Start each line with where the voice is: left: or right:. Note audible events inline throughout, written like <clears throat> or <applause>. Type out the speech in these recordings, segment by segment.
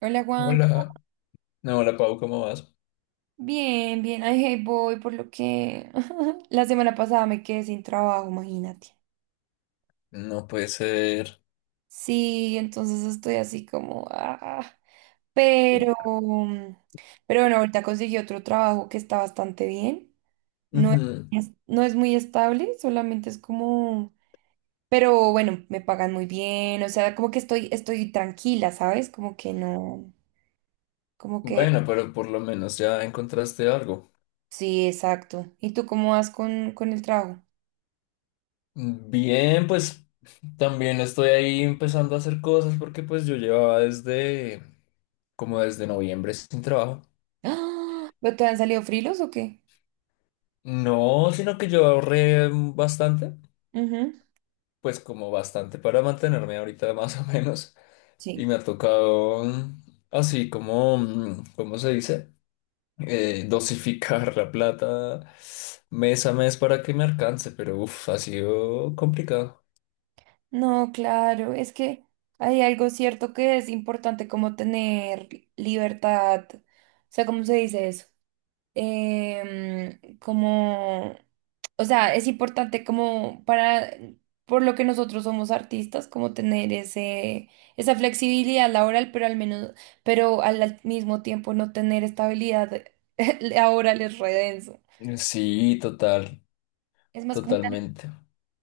right: Hola Juanca,
left: Hola, no, hola Pau, ¿cómo vas?
right: bien, bien, ay, hey, voy por lo que <laughs> la semana pasada me quedé sin trabajo, imagínate.
left: No puede ser.
right: Sí, entonces estoy así como, pero, mm, pero bueno, ahorita conseguí otro trabajo que está bastante bien. No es,
left: Ujú.
right: no es muy estable, solamente es como, pero bueno, me pagan muy bien, o sea, como que estoy tranquila, ¿sabes? Como que no, como que,
left: Bueno, pero por lo menos ya encontraste algo.
right: sí, exacto. ¿Y tú cómo vas con el trabajo?
left: Bien, pues también estoy ahí empezando a hacer cosas porque pues yo llevaba desde como desde noviembre sin trabajo.
right: ¡Ah! ¿Pero te han salido frilos o qué?
left: No, sino que yo ahorré bastante,
right: Ujú.
left: pues como bastante para mantenerme ahorita <laughs> más o menos. Y
right: Sí.
left: me ha tocado así como, ¿cómo se dice? Dosificar la plata mes a mes para que me alcance, pero ha sido complicado.
right: No, claro, es que hay algo cierto que es importante como tener libertad, o sea, ¿cómo se dice eso? Como, o sea, es importante como para, por lo que nosotros somos artistas, como tener esa flexibilidad laboral, pero al mismo tiempo no tener estabilidad <laughs> laboral es re denso.
left: Sí, total,
right: Es más como.
left: totalmente.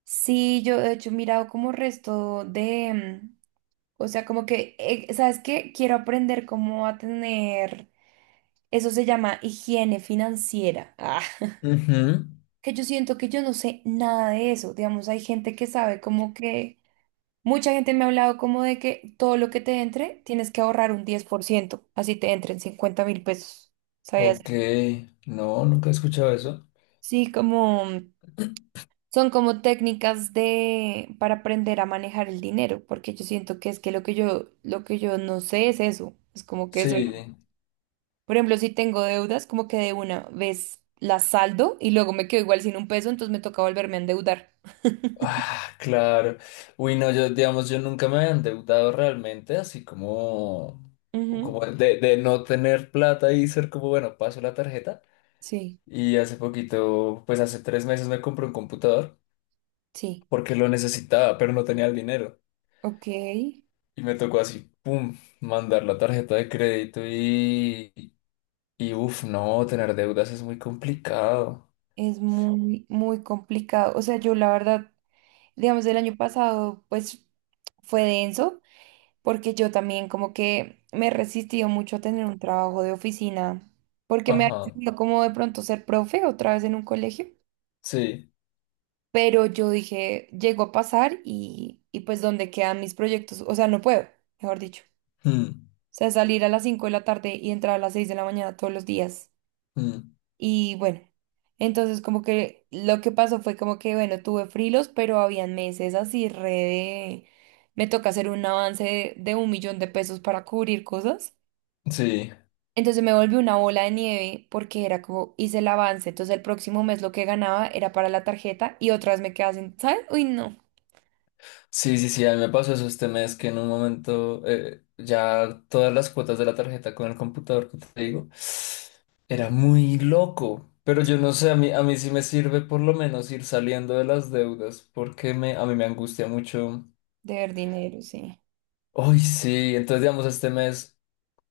right: Sí, yo de hecho he mirado como resto de, o sea, como que, ¿sabes qué? Quiero aprender cómo a tener, eso se llama higiene financiera.
left: Ujú.
right: Que yo siento que yo no sé nada de eso. Digamos, hay gente que sabe como que, mucha gente me ha hablado como de que todo lo que te entre, tienes que ahorrar un 10%, así te entren 50.000 pesos. ¿Sabías?
left: Ok, no, nunca he escuchado eso.
right: Sí, como. Son como técnicas de para aprender a manejar el dinero, porque yo siento que es que lo que yo no sé es eso. Es como que soy,
left: Sí,
right: por ejemplo, si tengo deudas, como que de una vez las saldo y luego me quedo igual sin un peso, entonces me toca volverme a endeudar.
left: ah, claro. Uy, no, yo, digamos, yo nunca me había endeudado realmente, así como,
right: Ujú.
left: como de no tener plata y ser como, bueno, paso la tarjeta.
right: Sí,
left: Y hace poquito, pues hace tres meses me compré un computador,
right: sí,
left: porque lo necesitaba, pero no tenía el dinero.
right: ok.
left: Y me tocó así, pum, mandar la tarjeta de crédito y uff, no, tener deudas es muy complicado.
right: Es muy, muy complicado. O sea, yo la verdad, digamos, el año pasado, pues fue denso porque yo también como que me he resistido mucho a tener un trabajo de oficina, porque me ha
left: Ajá,
right: resistido como de pronto ser profe otra vez en un colegio,
left: sí.
right: pero yo dije, llegó a pasar y pues dónde quedan mis proyectos, o sea, no puedo, mejor dicho.
left: Mm,
right: O sea, salir a las 5 de la tarde y entrar a las 6 de la mañana todos los días.
left: mm,
right: Y bueno, entonces como que lo que pasó fue como que, bueno, tuve frilos, pero habían meses así re Me toca hacer un avance de 1 millón de pesos para cubrir cosas.
left: Sí,
right: Entonces me volvió una bola de nieve porque era como hice el avance. Entonces el próximo mes lo que ganaba era para la tarjeta y otras me quedaba sin, ¿sabes? Uy, no,
left: sí, sí, sí, a mí me pasó eso este mes que en un momento ya todas las cuotas de la tarjeta con el computador que te digo era muy loco. Pero yo no sé, a mí sí me sirve por lo menos ir saliendo de las deudas a mí me angustia mucho.
right: de ver dinero, sí.
left: Uy, sí, entonces digamos este mes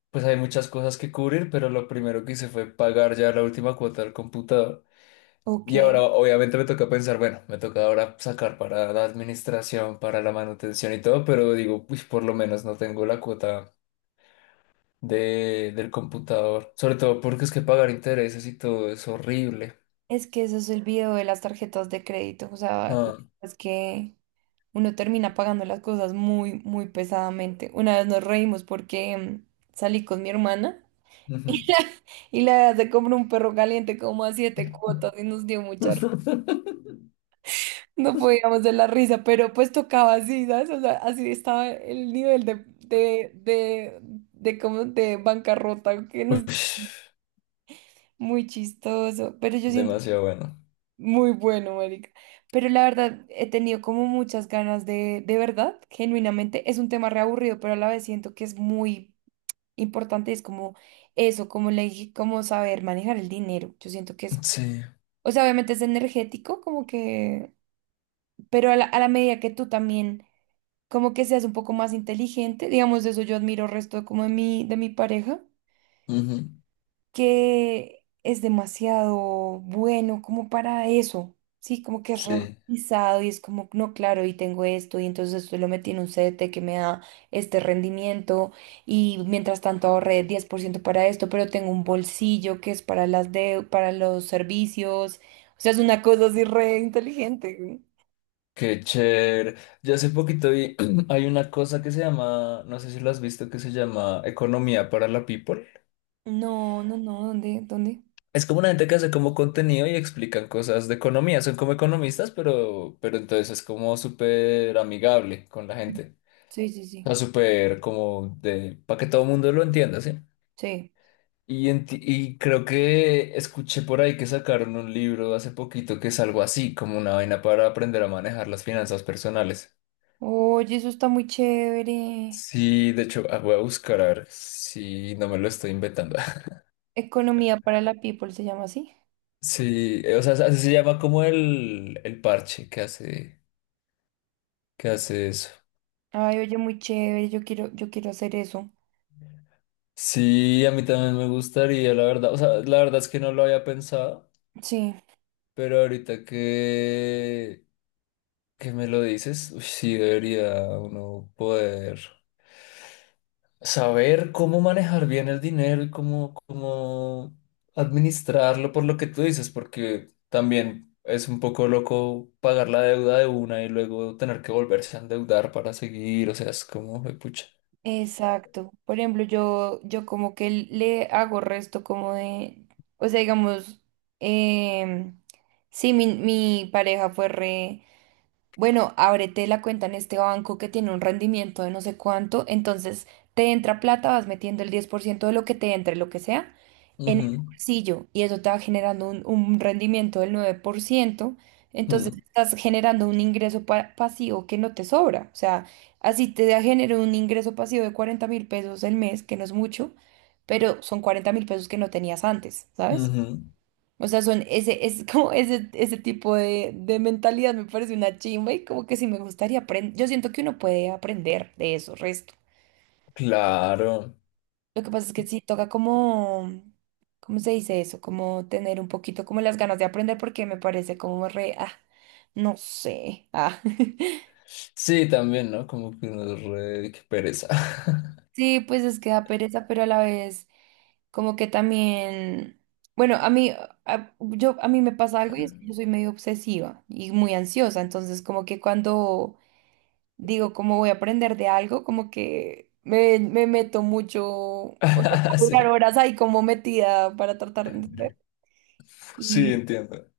left: pues hay muchas cosas que cubrir, pero lo primero que hice fue pagar ya la última cuota del computador.
right: Ok,
left: Y ahora obviamente me toca pensar, bueno, me toca ahora sacar para la administración, para la manutención y todo, pero digo, pues por lo menos no tengo la cuota del computador. Sobre todo porque es que pagar intereses y todo es horrible.
right: es que eso es el video de las tarjetas de crédito. O sea,
left: Ah,
right: es que uno termina pagando las cosas muy, muy pesadamente. Una vez nos reímos porque salí con mi hermana
left: ujú.
right: y la verdad se compró un perro caliente como a 7 cuotas y nos dio mucha.
left: <laughs>
right: No podíamos de la risa, pero pues tocaba así, ¿sabes? O sea, así estaba el nivel de como de bancarrota, que nos.
left: Ush,
right: Muy chistoso, pero yo siento que
left: demasiado bueno.
right: muy bueno, marica. Pero la verdad, he tenido como muchas ganas de verdad, genuinamente, es un tema reaburrido, pero a la vez siento que es muy importante, es como eso, como le dije, como saber manejar el dinero. Yo siento que es,
left: Sí,
right: o sea, obviamente es energético, como que, pero a la medida que tú también como que seas un poco más inteligente, digamos, eso yo admiro resto de como de de mi pareja,
left: ujú,
right: que es demasiado bueno como para eso, sí, como que es
left: sí.
right: reorganizado y es como, no, claro, y tengo esto, y entonces esto lo metí en un CDT que me da este rendimiento, y mientras tanto ahorré 10% para esto, pero tengo un bolsillo que es para las de, para los servicios, o sea, es una cosa así re inteligente.
left: Qué chévere. Yo hace poquito vi, <clears throat> hay una cosa que se llama, no sé si lo has visto, que se llama Economía para la People.
right: No, no, no, ¿dónde? ¿Dónde?
left: Es como una gente que hace como contenido y explican cosas de economía. Son como economistas, pero entonces es como súper amigable con la gente.
right: Sí, sí,
left: O
right: sí,
left: sea, súper como de, para que todo el mundo lo entienda, ¿sí?
right: sí.
left: Y, y creo que escuché por ahí que sacaron un libro hace poquito que es algo así, como una vaina para aprender a manejar las finanzas personales.
right: Oye, eso está muy chévere.
left: Sí, de hecho, ah, voy a buscar a ver si no me lo estoy inventando. <laughs>
right: Economía para la people se llama así.
left: Sí, o sea, así se llama como el parche que hace eso.
right: Ay, oye, muy chévere. Yo quiero hacer eso.
left: Sí, a mí también me gustaría, la verdad. O sea, la verdad es que no lo había pensado,
right: Sí,
left: pero que me lo dices, uy, sí debería uno poder. Saber cómo manejar bien el dinero y cómo administrarlo por lo que tú dices, porque también es un poco loco pagar la deuda de una y luego tener que volverse a endeudar para seguir, o sea, es como, pucha.
right: exacto. Por ejemplo, yo como que le hago resto como de, o sea, digamos, em, sí, mi pareja fue re. Bueno, ábrete la cuenta en este banco que tiene un rendimiento de no sé cuánto, entonces te entra plata, vas metiendo el 10% de lo que te entre, lo que sea, en el
left: Ujú,
right: bolsillo y eso te va generando un rendimiento del 9%, entonces
left: mm,
right: estás generando un ingreso pasivo que no te sobra, o sea, así te da genera un ingreso pasivo de 40.000 pesos el mes, que no es mucho, pero son 40.000 pesos que no tenías antes, ¿sabes?
left: ujú.
right: O sea, son ese, es <laughs> como ese tipo de mentalidad me parece una chimba y como que sí me gustaría aprender. Yo siento que uno puede aprender de eso, resto.
left: Claro.
right: Lo que pasa es que sí toca como, ¿cómo se dice eso? Como tener un poquito como las ganas de aprender porque me parece como re, no sé, ah. <laughs>
left: Sí, también, ¿no? Como que uno es re... qué pereza. <laughs>
right: Sí, pues es que da pereza, pero a la vez como que también, bueno, a mí me pasa algo y es que yo soy medio obsesiva y muy ansiosa, entonces como que cuando digo, como voy a aprender de algo, como que me meto mucho, o sea,
left: <laughs>
right: puedo durar
left: Sí,
right: horas ahí como metida para tratar de entender.
left: sí,
right: Y,
left: entiendo.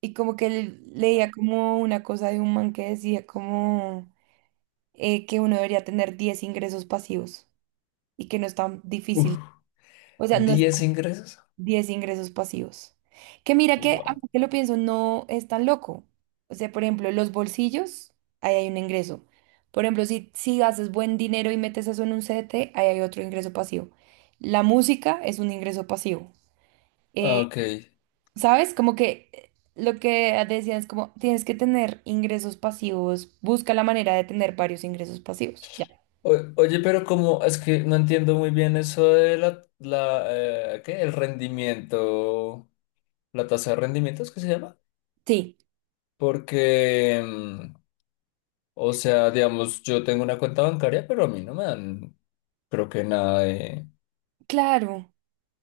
right: y como que leía como una cosa de un man que decía como que uno debería tener 10 ingresos pasivos y que no es tan
left: Uf.
right: difícil. O sea, no es,
left: ¿10 ingresos?
right: 10 ingresos pasivos. Que mira que,
left: Guau.
right: ahora que lo pienso, no es tan loco. O sea, por ejemplo, los bolsillos, ahí hay un ingreso. Por ejemplo, si haces buen dinero y metes eso en un CDT, ahí hay otro ingreso pasivo. La música es un ingreso pasivo.
left: Ah,
right: Eh,
left: ok.
right: ¿Sabes? Como que lo que decían es como tienes que tener ingresos pasivos, busca la manera de tener varios ingresos pasivos. Ya.
left: Oye, pero como es que no entiendo muy bien eso de la ¿qué? El rendimiento, la tasa de rendimientos que se llama,
right: Sí,
left: porque, mm, o sea, digamos, yo tengo una cuenta bancaria, pero a mí no me dan, creo que nada de,
right: claro.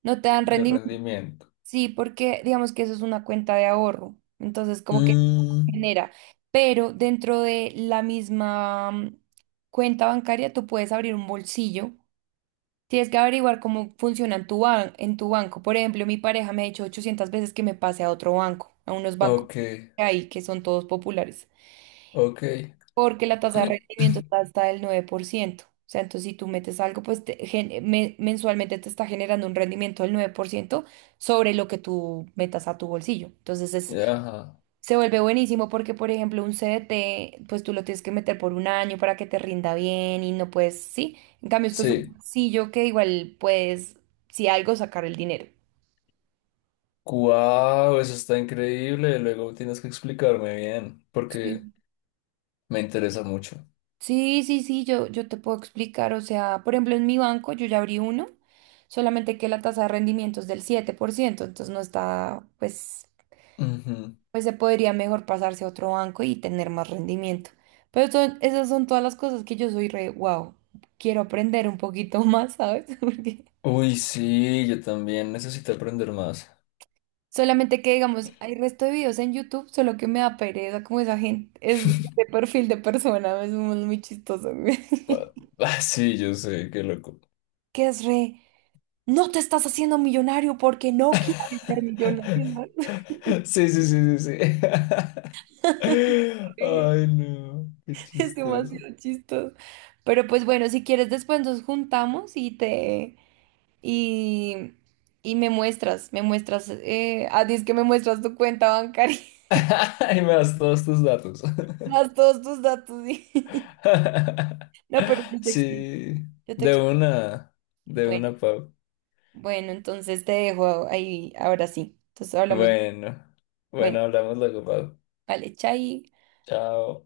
right: No te dan
left: de
right: rendimiento.
left: rendimiento.
right: Sí, porque digamos que eso es una cuenta de ahorro, entonces como que
left: Mm,
right: genera, pero dentro de la misma cuenta bancaria tú puedes abrir un bolsillo, tienes que averiguar cómo funciona en tu, en tu banco. Por ejemplo, mi pareja me ha dicho 800 veces que me pase a otro banco, a unos bancos
left: ok,
right: que hay que son todos populares
left: ok,
right: porque la tasa de
left: <clears throat>
right: rendimiento está hasta el 9%. O sea, entonces si tú metes algo, pues te mensualmente te está generando un rendimiento del 9% sobre lo que tú metas a tu bolsillo. Entonces
left: ajá,
right: se vuelve buenísimo porque, por ejemplo, un CDT, pues tú lo tienes que meter por un año para que te rinda bien y no puedes, sí. En cambio, esto es un
left: sí.
right: bolsillo que igual puedes, si algo, sacar el dinero.
left: Wow, eso está increíble. Luego tienes que explicarme bien, porque
right: Sí.
left: me interesa mucho.
right: Sí, sí, sí, yo te puedo explicar. O sea, por ejemplo, en mi banco yo ya abrí uno, solamente que la tasa de rendimiento es del 7%. Entonces no está, pues, pues se podría mejor pasarse a otro banco y tener más rendimiento. Pero esas son todas las cosas que yo soy re, wow, quiero aprender un poquito más, ¿sabes? <laughs> Porque
left: Uy, sí, yo también necesito aprender más.
right: solamente que, digamos, hay resto de videos en YouTube, solo que me da pereza como esa gente, es
left: <laughs>
right: de perfil de persona, es muy muy chistoso,
left: Ah,
right: <laughs>
left: ah, sí, yo sé, qué loco.
right: que es re. No te estás haciendo millonario porque no quieres ser millonario,
left: <laughs>
right: ¿no? <laughs>
left: Sí, sí, sí, sí, sí. <laughs>
right: Sí,
left: Ay, no, qué
right: es
left: chistoso.
right: demasiado chistoso. Pero pues bueno, si quieres después nos juntamos y te y, y me muestras, dices que me muestras tu cuenta bancaria,
left: <laughs> Y me das todos tus datos.
right: <laughs> más todos tus datos. Sí. <laughs>
left: <laughs>
right: No, pero yo te explico,
left: Sí,
right: yo te
left: de
right: explico.
left: una, de
right: Bueno,
left: una, Pau.
right: bueno, entonces te dejo ahí, ahora sí. Entonces hablamos.
left: Bueno,
right: Bueno,
left: bueno, hablamos luego, Pau.
right: vale, chai.
left: Chao.